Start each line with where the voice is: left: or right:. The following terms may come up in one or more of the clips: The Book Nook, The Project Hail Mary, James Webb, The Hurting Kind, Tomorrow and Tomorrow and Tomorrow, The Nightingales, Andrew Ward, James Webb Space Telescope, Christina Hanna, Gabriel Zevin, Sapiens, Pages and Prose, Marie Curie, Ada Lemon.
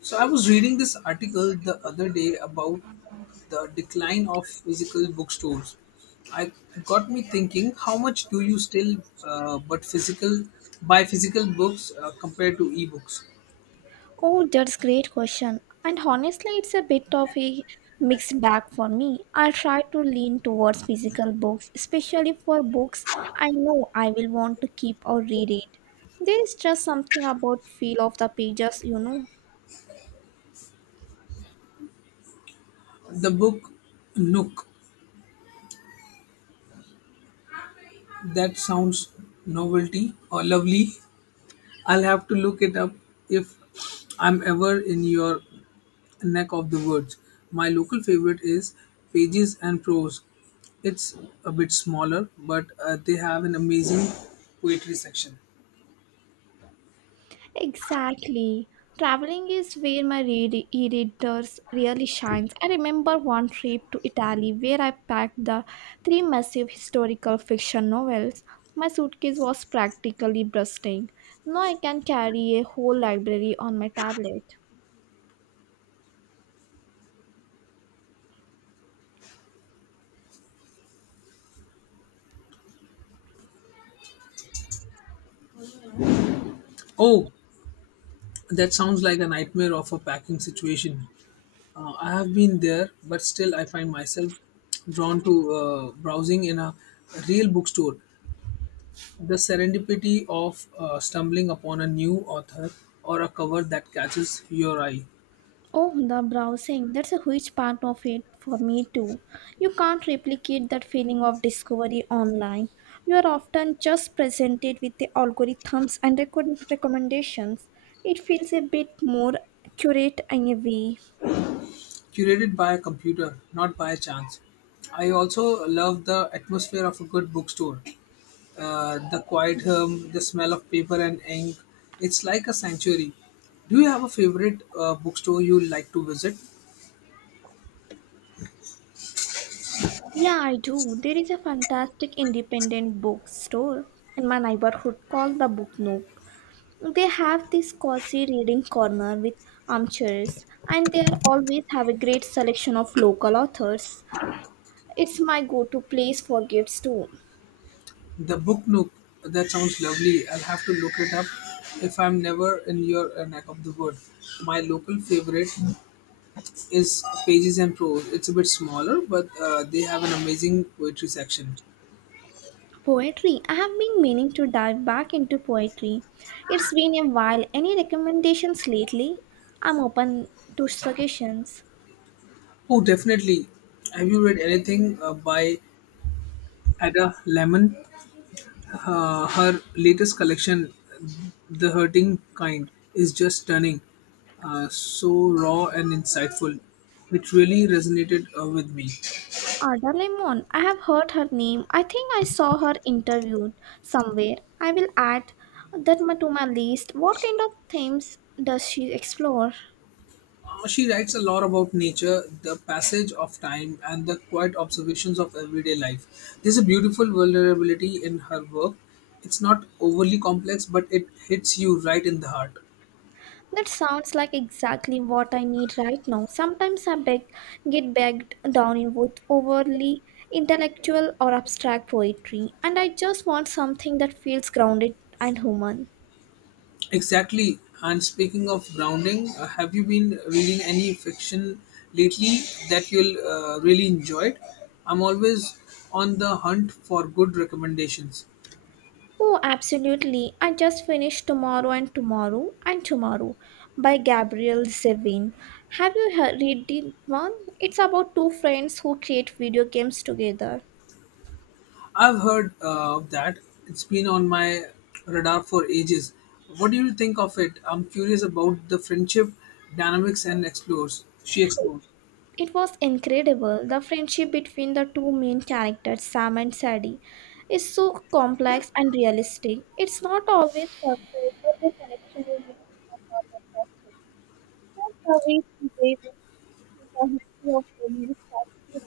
left: So I was reading this article the other day about the decline of physical bookstores. I got me thinking, how much do you still but physical buy physical books compared to e-books?
right: Oh, that's great question. And honestly, it's a bit of a mixed bag for me. I try to lean towards physical books, especially for books I know I will want to keep or reread. There is just something about feel of the pages, you know.
left: The Book Nook, that sounds novelty or lovely. I'll have to look it up if I'm ever in your neck of the woods. My local favorite is Pages and Prose. It's a bit smaller, but they have an amazing poetry section.
right: Exactly. Traveling is where my e-readers really shines. I remember one trip to Italy where I packed the three massive historical fiction novels. My suitcase was practically bursting. Now I can carry a whole library on my tablet.
left: Oh, that sounds like a nightmare of a packing situation. I have been there, but still I find myself drawn to browsing in a real bookstore. The serendipity of stumbling upon a new author or a cover that catches your eye,
right: Oh, the browsing. That's a huge part of it for me too. You can't replicate that feeling of discovery online. You are often just presented with the algorithms and recommendations. It feels a bit more accurate in a way.
left: curated by a computer, not by a chance. I also love the atmosphere of a good bookstore, the quiet hum, the smell of paper and ink. It's like a sanctuary. Do you have a favorite bookstore you like to visit?
right: Yeah, I do. There is a fantastic independent bookstore in my neighborhood called the Book Nook. They have this cozy reading corner with armchairs, and they are always have a great selection of local authors. It's my go to place for gifts too.
left: The Book Nook. That sounds lovely. I'll have to look it up if I'm never in your neck of the wood. My local favorite is Pages and Prose. It's a bit smaller, but they have an amazing poetry section.
right: Poetry. I have been meaning to dive back into poetry. It's been a while. Any recommendations lately? I'm open to suggestions.
left: Oh, definitely. Have you read anything by Ada Lemon? Her latest collection, The Hurting Kind, is just stunning. So raw and insightful. It really resonated with me.
right: Ada Lemon. I have heard her name. I think I saw her interviewed somewhere. I will add to my list. What kind of themes does she explore?
left: She writes a lot about nature, the passage of time, and the quiet observations of everyday life. There's a beautiful vulnerability in her work. It's not overly complex, but it hits you right in the heart.
right: That sounds like exactly what I need right now. Sometimes I beg, get bogged down in with overly intellectual or abstract poetry, and I just want something that feels grounded and human.
left: Exactly. And speaking of grounding, have you been reading any fiction lately that you'll really enjoyed? I'm always on the hunt for good recommendations.
right: Oh, absolutely. I just finished Tomorrow and Tomorrow and Tomorrow by Gabriel Zevin. Have you read it one? It's about two friends who create video games together.
left: I've heard of that. It's been on my radar for ages. What do you think of it? I'm curious about the friendship dynamics and explores. She explores.
right: It was incredible. The friendship between the two main characters, Sam and Sadie, is so complex and realistic. It's not always perfect, but the connection is really fantastic. That's the way she waves through the history of family specific.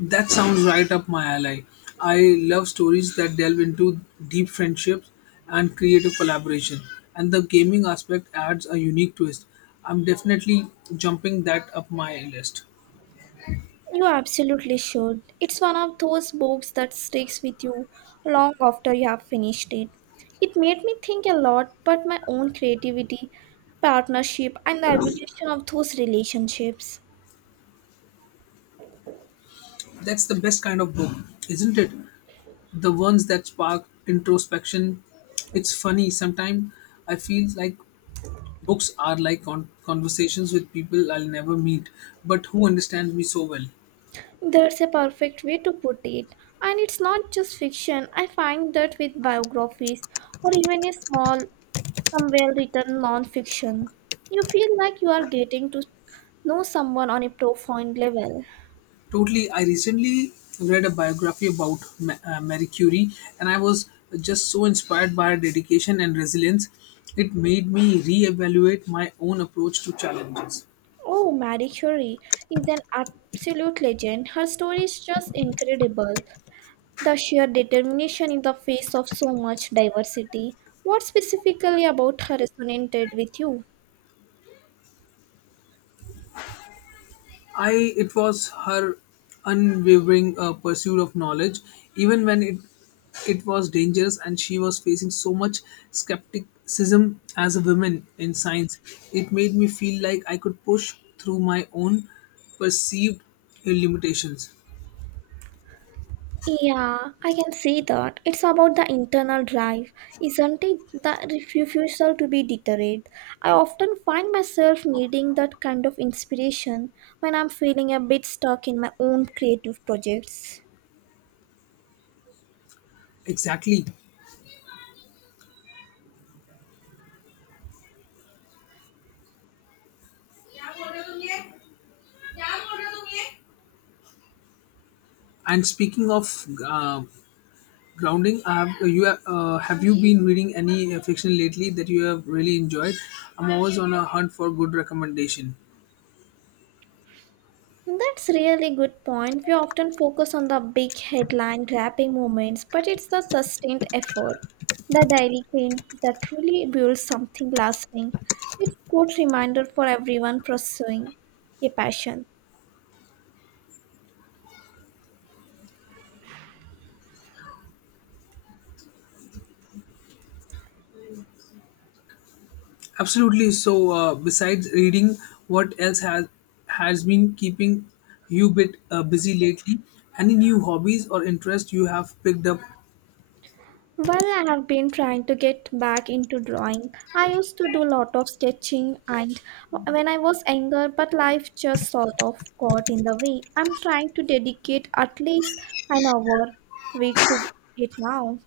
left: That sounds right up my alley. I love stories that delve into deep friendships and creative collaboration, and the gaming aspect adds a unique twist. I'm definitely jumping that up my list.
right: You absolutely should. It's one of those books that sticks with you long after you have finished it. It made me think a lot about my own creativity, partnership, and the evolution of those relationships.
left: That's the best kind of book, isn't it? The ones that spark introspection. It's funny, sometimes I feel like books are like conversations with people I'll never meet, but who understands me so well.
right: That's a perfect way to put it. And it's not just fiction. I find that with biographies or even a small, some well written non fiction, you feel like you are getting to know someone on a profound level.
left: Totally, I recently read a biography about Marie Curie, and I was just so inspired by her dedication and resilience. It made me reevaluate my own approach to challenges.
right: Oh, Marie Curie is an absolute legend. Her story is just incredible. The sheer determination in the face of so much diversity. What specifically about her resonated with you?
left: I it was her unwavering pursuit of knowledge, even when it was dangerous and she was facing so much skepticism as a woman in science. It made me feel like I could push through my own perceived limitations.
right: Yeah, I can see that. It's about the internal drive, isn't it? The refusal to be deterred. I often find myself needing that kind of inspiration when I'm feeling a bit stuck in my own creative projects.
left: Exactly. And speaking of grounding, have you been reading any fiction lately that you have really enjoyed? I'm always on a hunt for good recommendation.
right: That's really good point. We often focus on the big headline grabbing moments, but it's the sustained effort, the daily grind that truly builds something lasting. It's good reminder for everyone pursuing a passion.
left: Absolutely. So, besides reading, what else has been keeping you bit busy lately? Any new hobbies or interests you have picked up?
right: Well, I have been trying to get back into drawing. I used to do a lot of sketching and when I was younger, but life just sort of got in the way. I'm trying to dedicate at least an hour week to it now.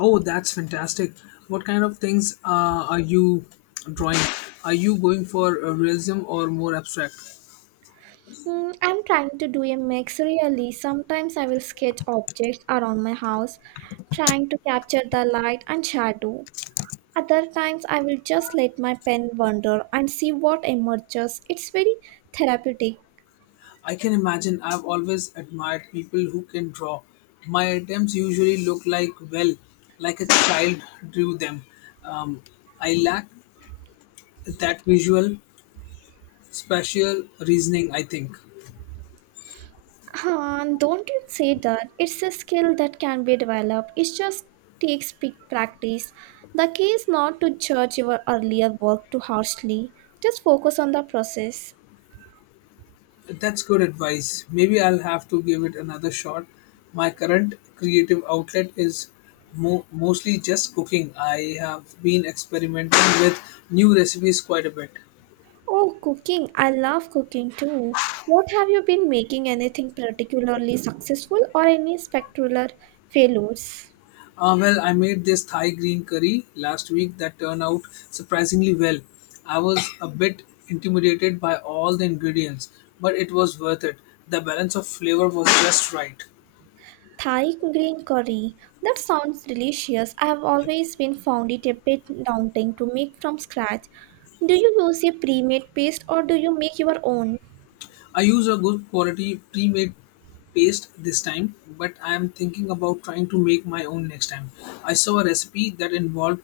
left: Oh, that's fantastic! What kind of things are you drawing? Are you going for realism or more abstract?
right: I'm trying to do a mix really. Sometimes I will sketch objects around my house, trying to capture the light and shadow. Other times I will just let my pen wander and see what emerges. It's very therapeutic.
left: I can imagine. I've always admired people who can draw. My attempts usually look like, well, like a child drew them. Um, I lack that visual spatial reasoning, I think.
right: Don't you say that. It's a skill that can be developed. It just takes big practice. The key is not to judge your earlier work too harshly. Just focus on the process.
left: That's good advice. Maybe I'll have to give it another shot. My current creative outlet is mostly just cooking. I have been experimenting with new recipes quite a bit.
right: Oh, cooking. I love cooking too. What have you been making? Anything particularly successful or any spectacular failures?
left: Well, I made this Thai green curry last week that turned out surprisingly well. I was a bit intimidated by all the ingredients, but it was worth it. The balance of flavor was just right.
right: Thai green curry. That sounds delicious. I have always been found it a bit daunting to make from scratch. Do you use a pre-made paste or do you make your own?
left: I use a good quality pre-made paste this time, but I am thinking about trying to make my own next time. I saw a recipe that involved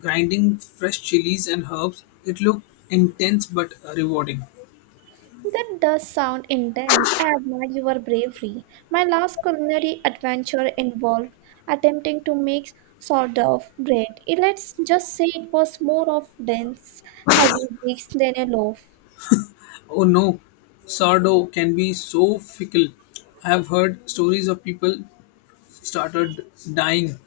left: grinding fresh chilies and herbs. It looked intense but rewarding.
right: That does sound intense. I admire your bravery. My last culinary adventure involved attempting to make sourdough bread. Eh, let's just say it was more of dense, heavy bricks than a loaf.
left: Oh no, sourdough can be so fickle. I have heard stories of people started dying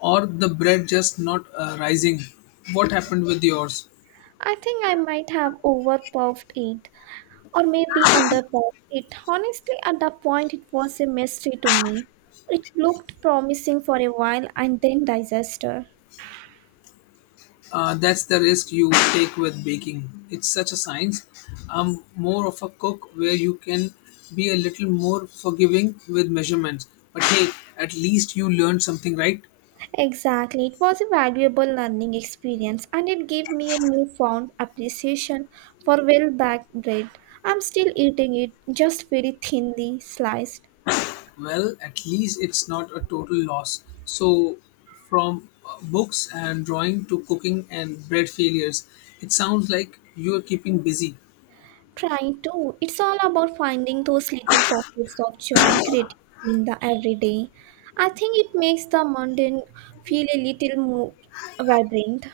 left: or the bread just not rising. What happened with yours?
right: I think I might have overpuffed it, or maybe underbought it. Honestly, at that point, it was a mystery to me. It looked promising for a while and then disaster.
left: That's the risk you take with baking. It's such a science. I'm more of a cook where you can be a little more forgiving with measurements. But hey, at least you learned something, right?
right: Exactly, it was a valuable learning experience and it gave me a newfound appreciation for well baked bread. I'm still eating it, just very thinly sliced.
left: Well, at least it's not a total loss. So, from books and drawing to cooking and bread failures, it sounds like you're keeping busy.
right: Trying to. It's all about finding those little pockets of joy and creativity in the everyday. I think it makes the mundane feel a little more vibrant.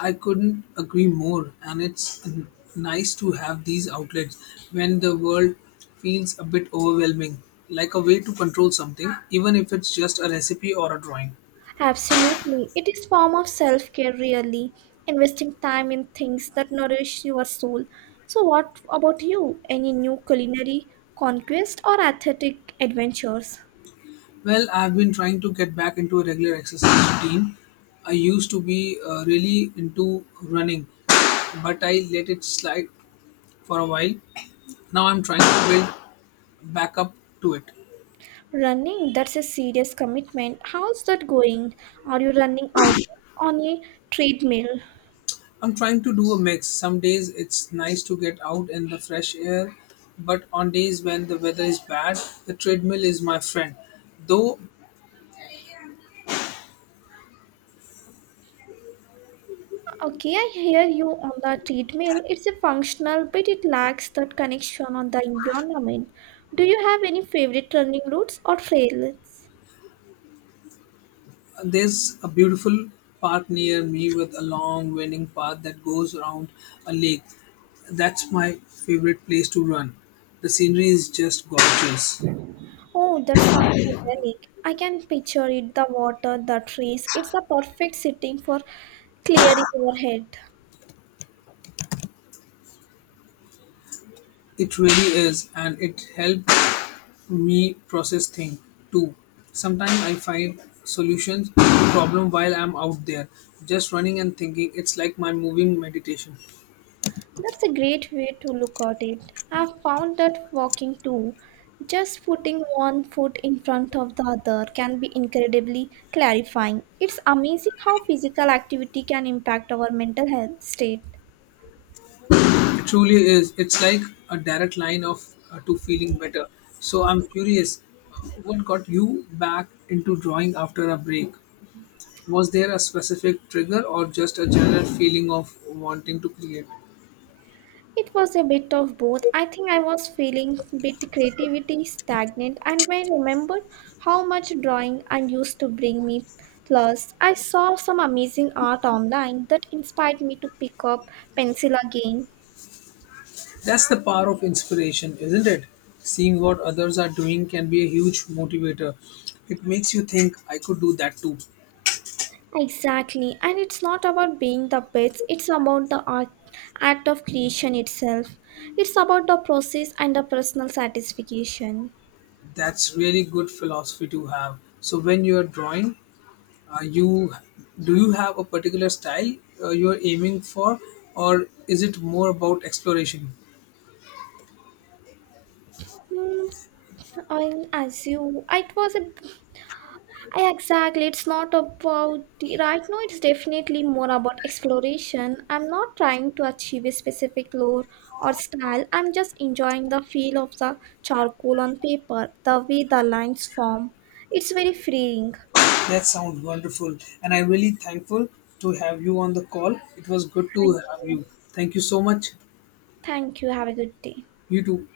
left: I couldn't agree more, and it's nice to have these outlets when the world feels a bit overwhelming, like a way to control something, even if it's just a recipe or a drawing.
right: Absolutely. It is form of self-care really, investing time in things that nourish your soul. So what about you? Any new culinary conquest or athletic adventures?
left: Well, I've been trying to get back into a regular exercise routine. I used to be really into running, but I let it slide for a while. Now I'm trying to build back up to it.
right: Running, that's a serious commitment. How's that going? Are you running out on a treadmill?
left: I'm trying to do a mix. Some days it's nice to get out in the fresh air, but on days when the weather is bad, the treadmill is my friend. Though
right: Okay, I hear you on the treadmill. It's a functional, but it lacks that connection on the environment. Do you have any favorite running routes or trails?
left: there's a beautiful park near me with a long winding path that goes around a lake. That's my favorite place to run. The scenery is just gorgeous.
right: Oh, that sounds idyllic. I can picture it, the water, the trees. It's a perfect setting for clearing your head.
left: It really is, and it helps me process thing too. Sometimes I find solutions to problem while I'm out there, just running and thinking. It's like my moving meditation.
right: That's a great way to look at it. I've found that walking too, just putting one foot in front of the other, can be incredibly clarifying. It's amazing how physical activity can impact our mental health state.
left: It truly is. It's like a direct line of to feeling better. So I'm curious, what got you back into drawing after a break? Was there a specific trigger or just a general feeling of wanting to create?
right: It was a bit of both. I think I was feeling bit creativity stagnant and I remembered how much drawing I used to bring me. Plus, I saw some amazing art online that inspired me to pick up pencil again.
left: That's the power of inspiration, isn't it? Seeing what others are doing can be a huge motivator. It makes you think, I could do that too.
right: Exactly, and it's not about being the best, it's about the art, act of creation itself. It's about the process and the personal satisfaction.
left: That's really good philosophy to have. So when you are drawing, you do you have a particular style you are aiming for, or is it more about exploration?
right: Hmm, I as you, it was a, I Exactly. It's not about the- Right now, it's definitely more about exploration. I'm not trying to achieve a specific lore or style. I'm just enjoying the feel of the charcoal on paper, the way the lines form. It's very freeing.
left: That sounds wonderful, and I'm really thankful to have you on the call. It was good
right: Thank
left: to have
right: you.
left: you. Thank you so much.
right: Thank you. Have a good day.
left: You too.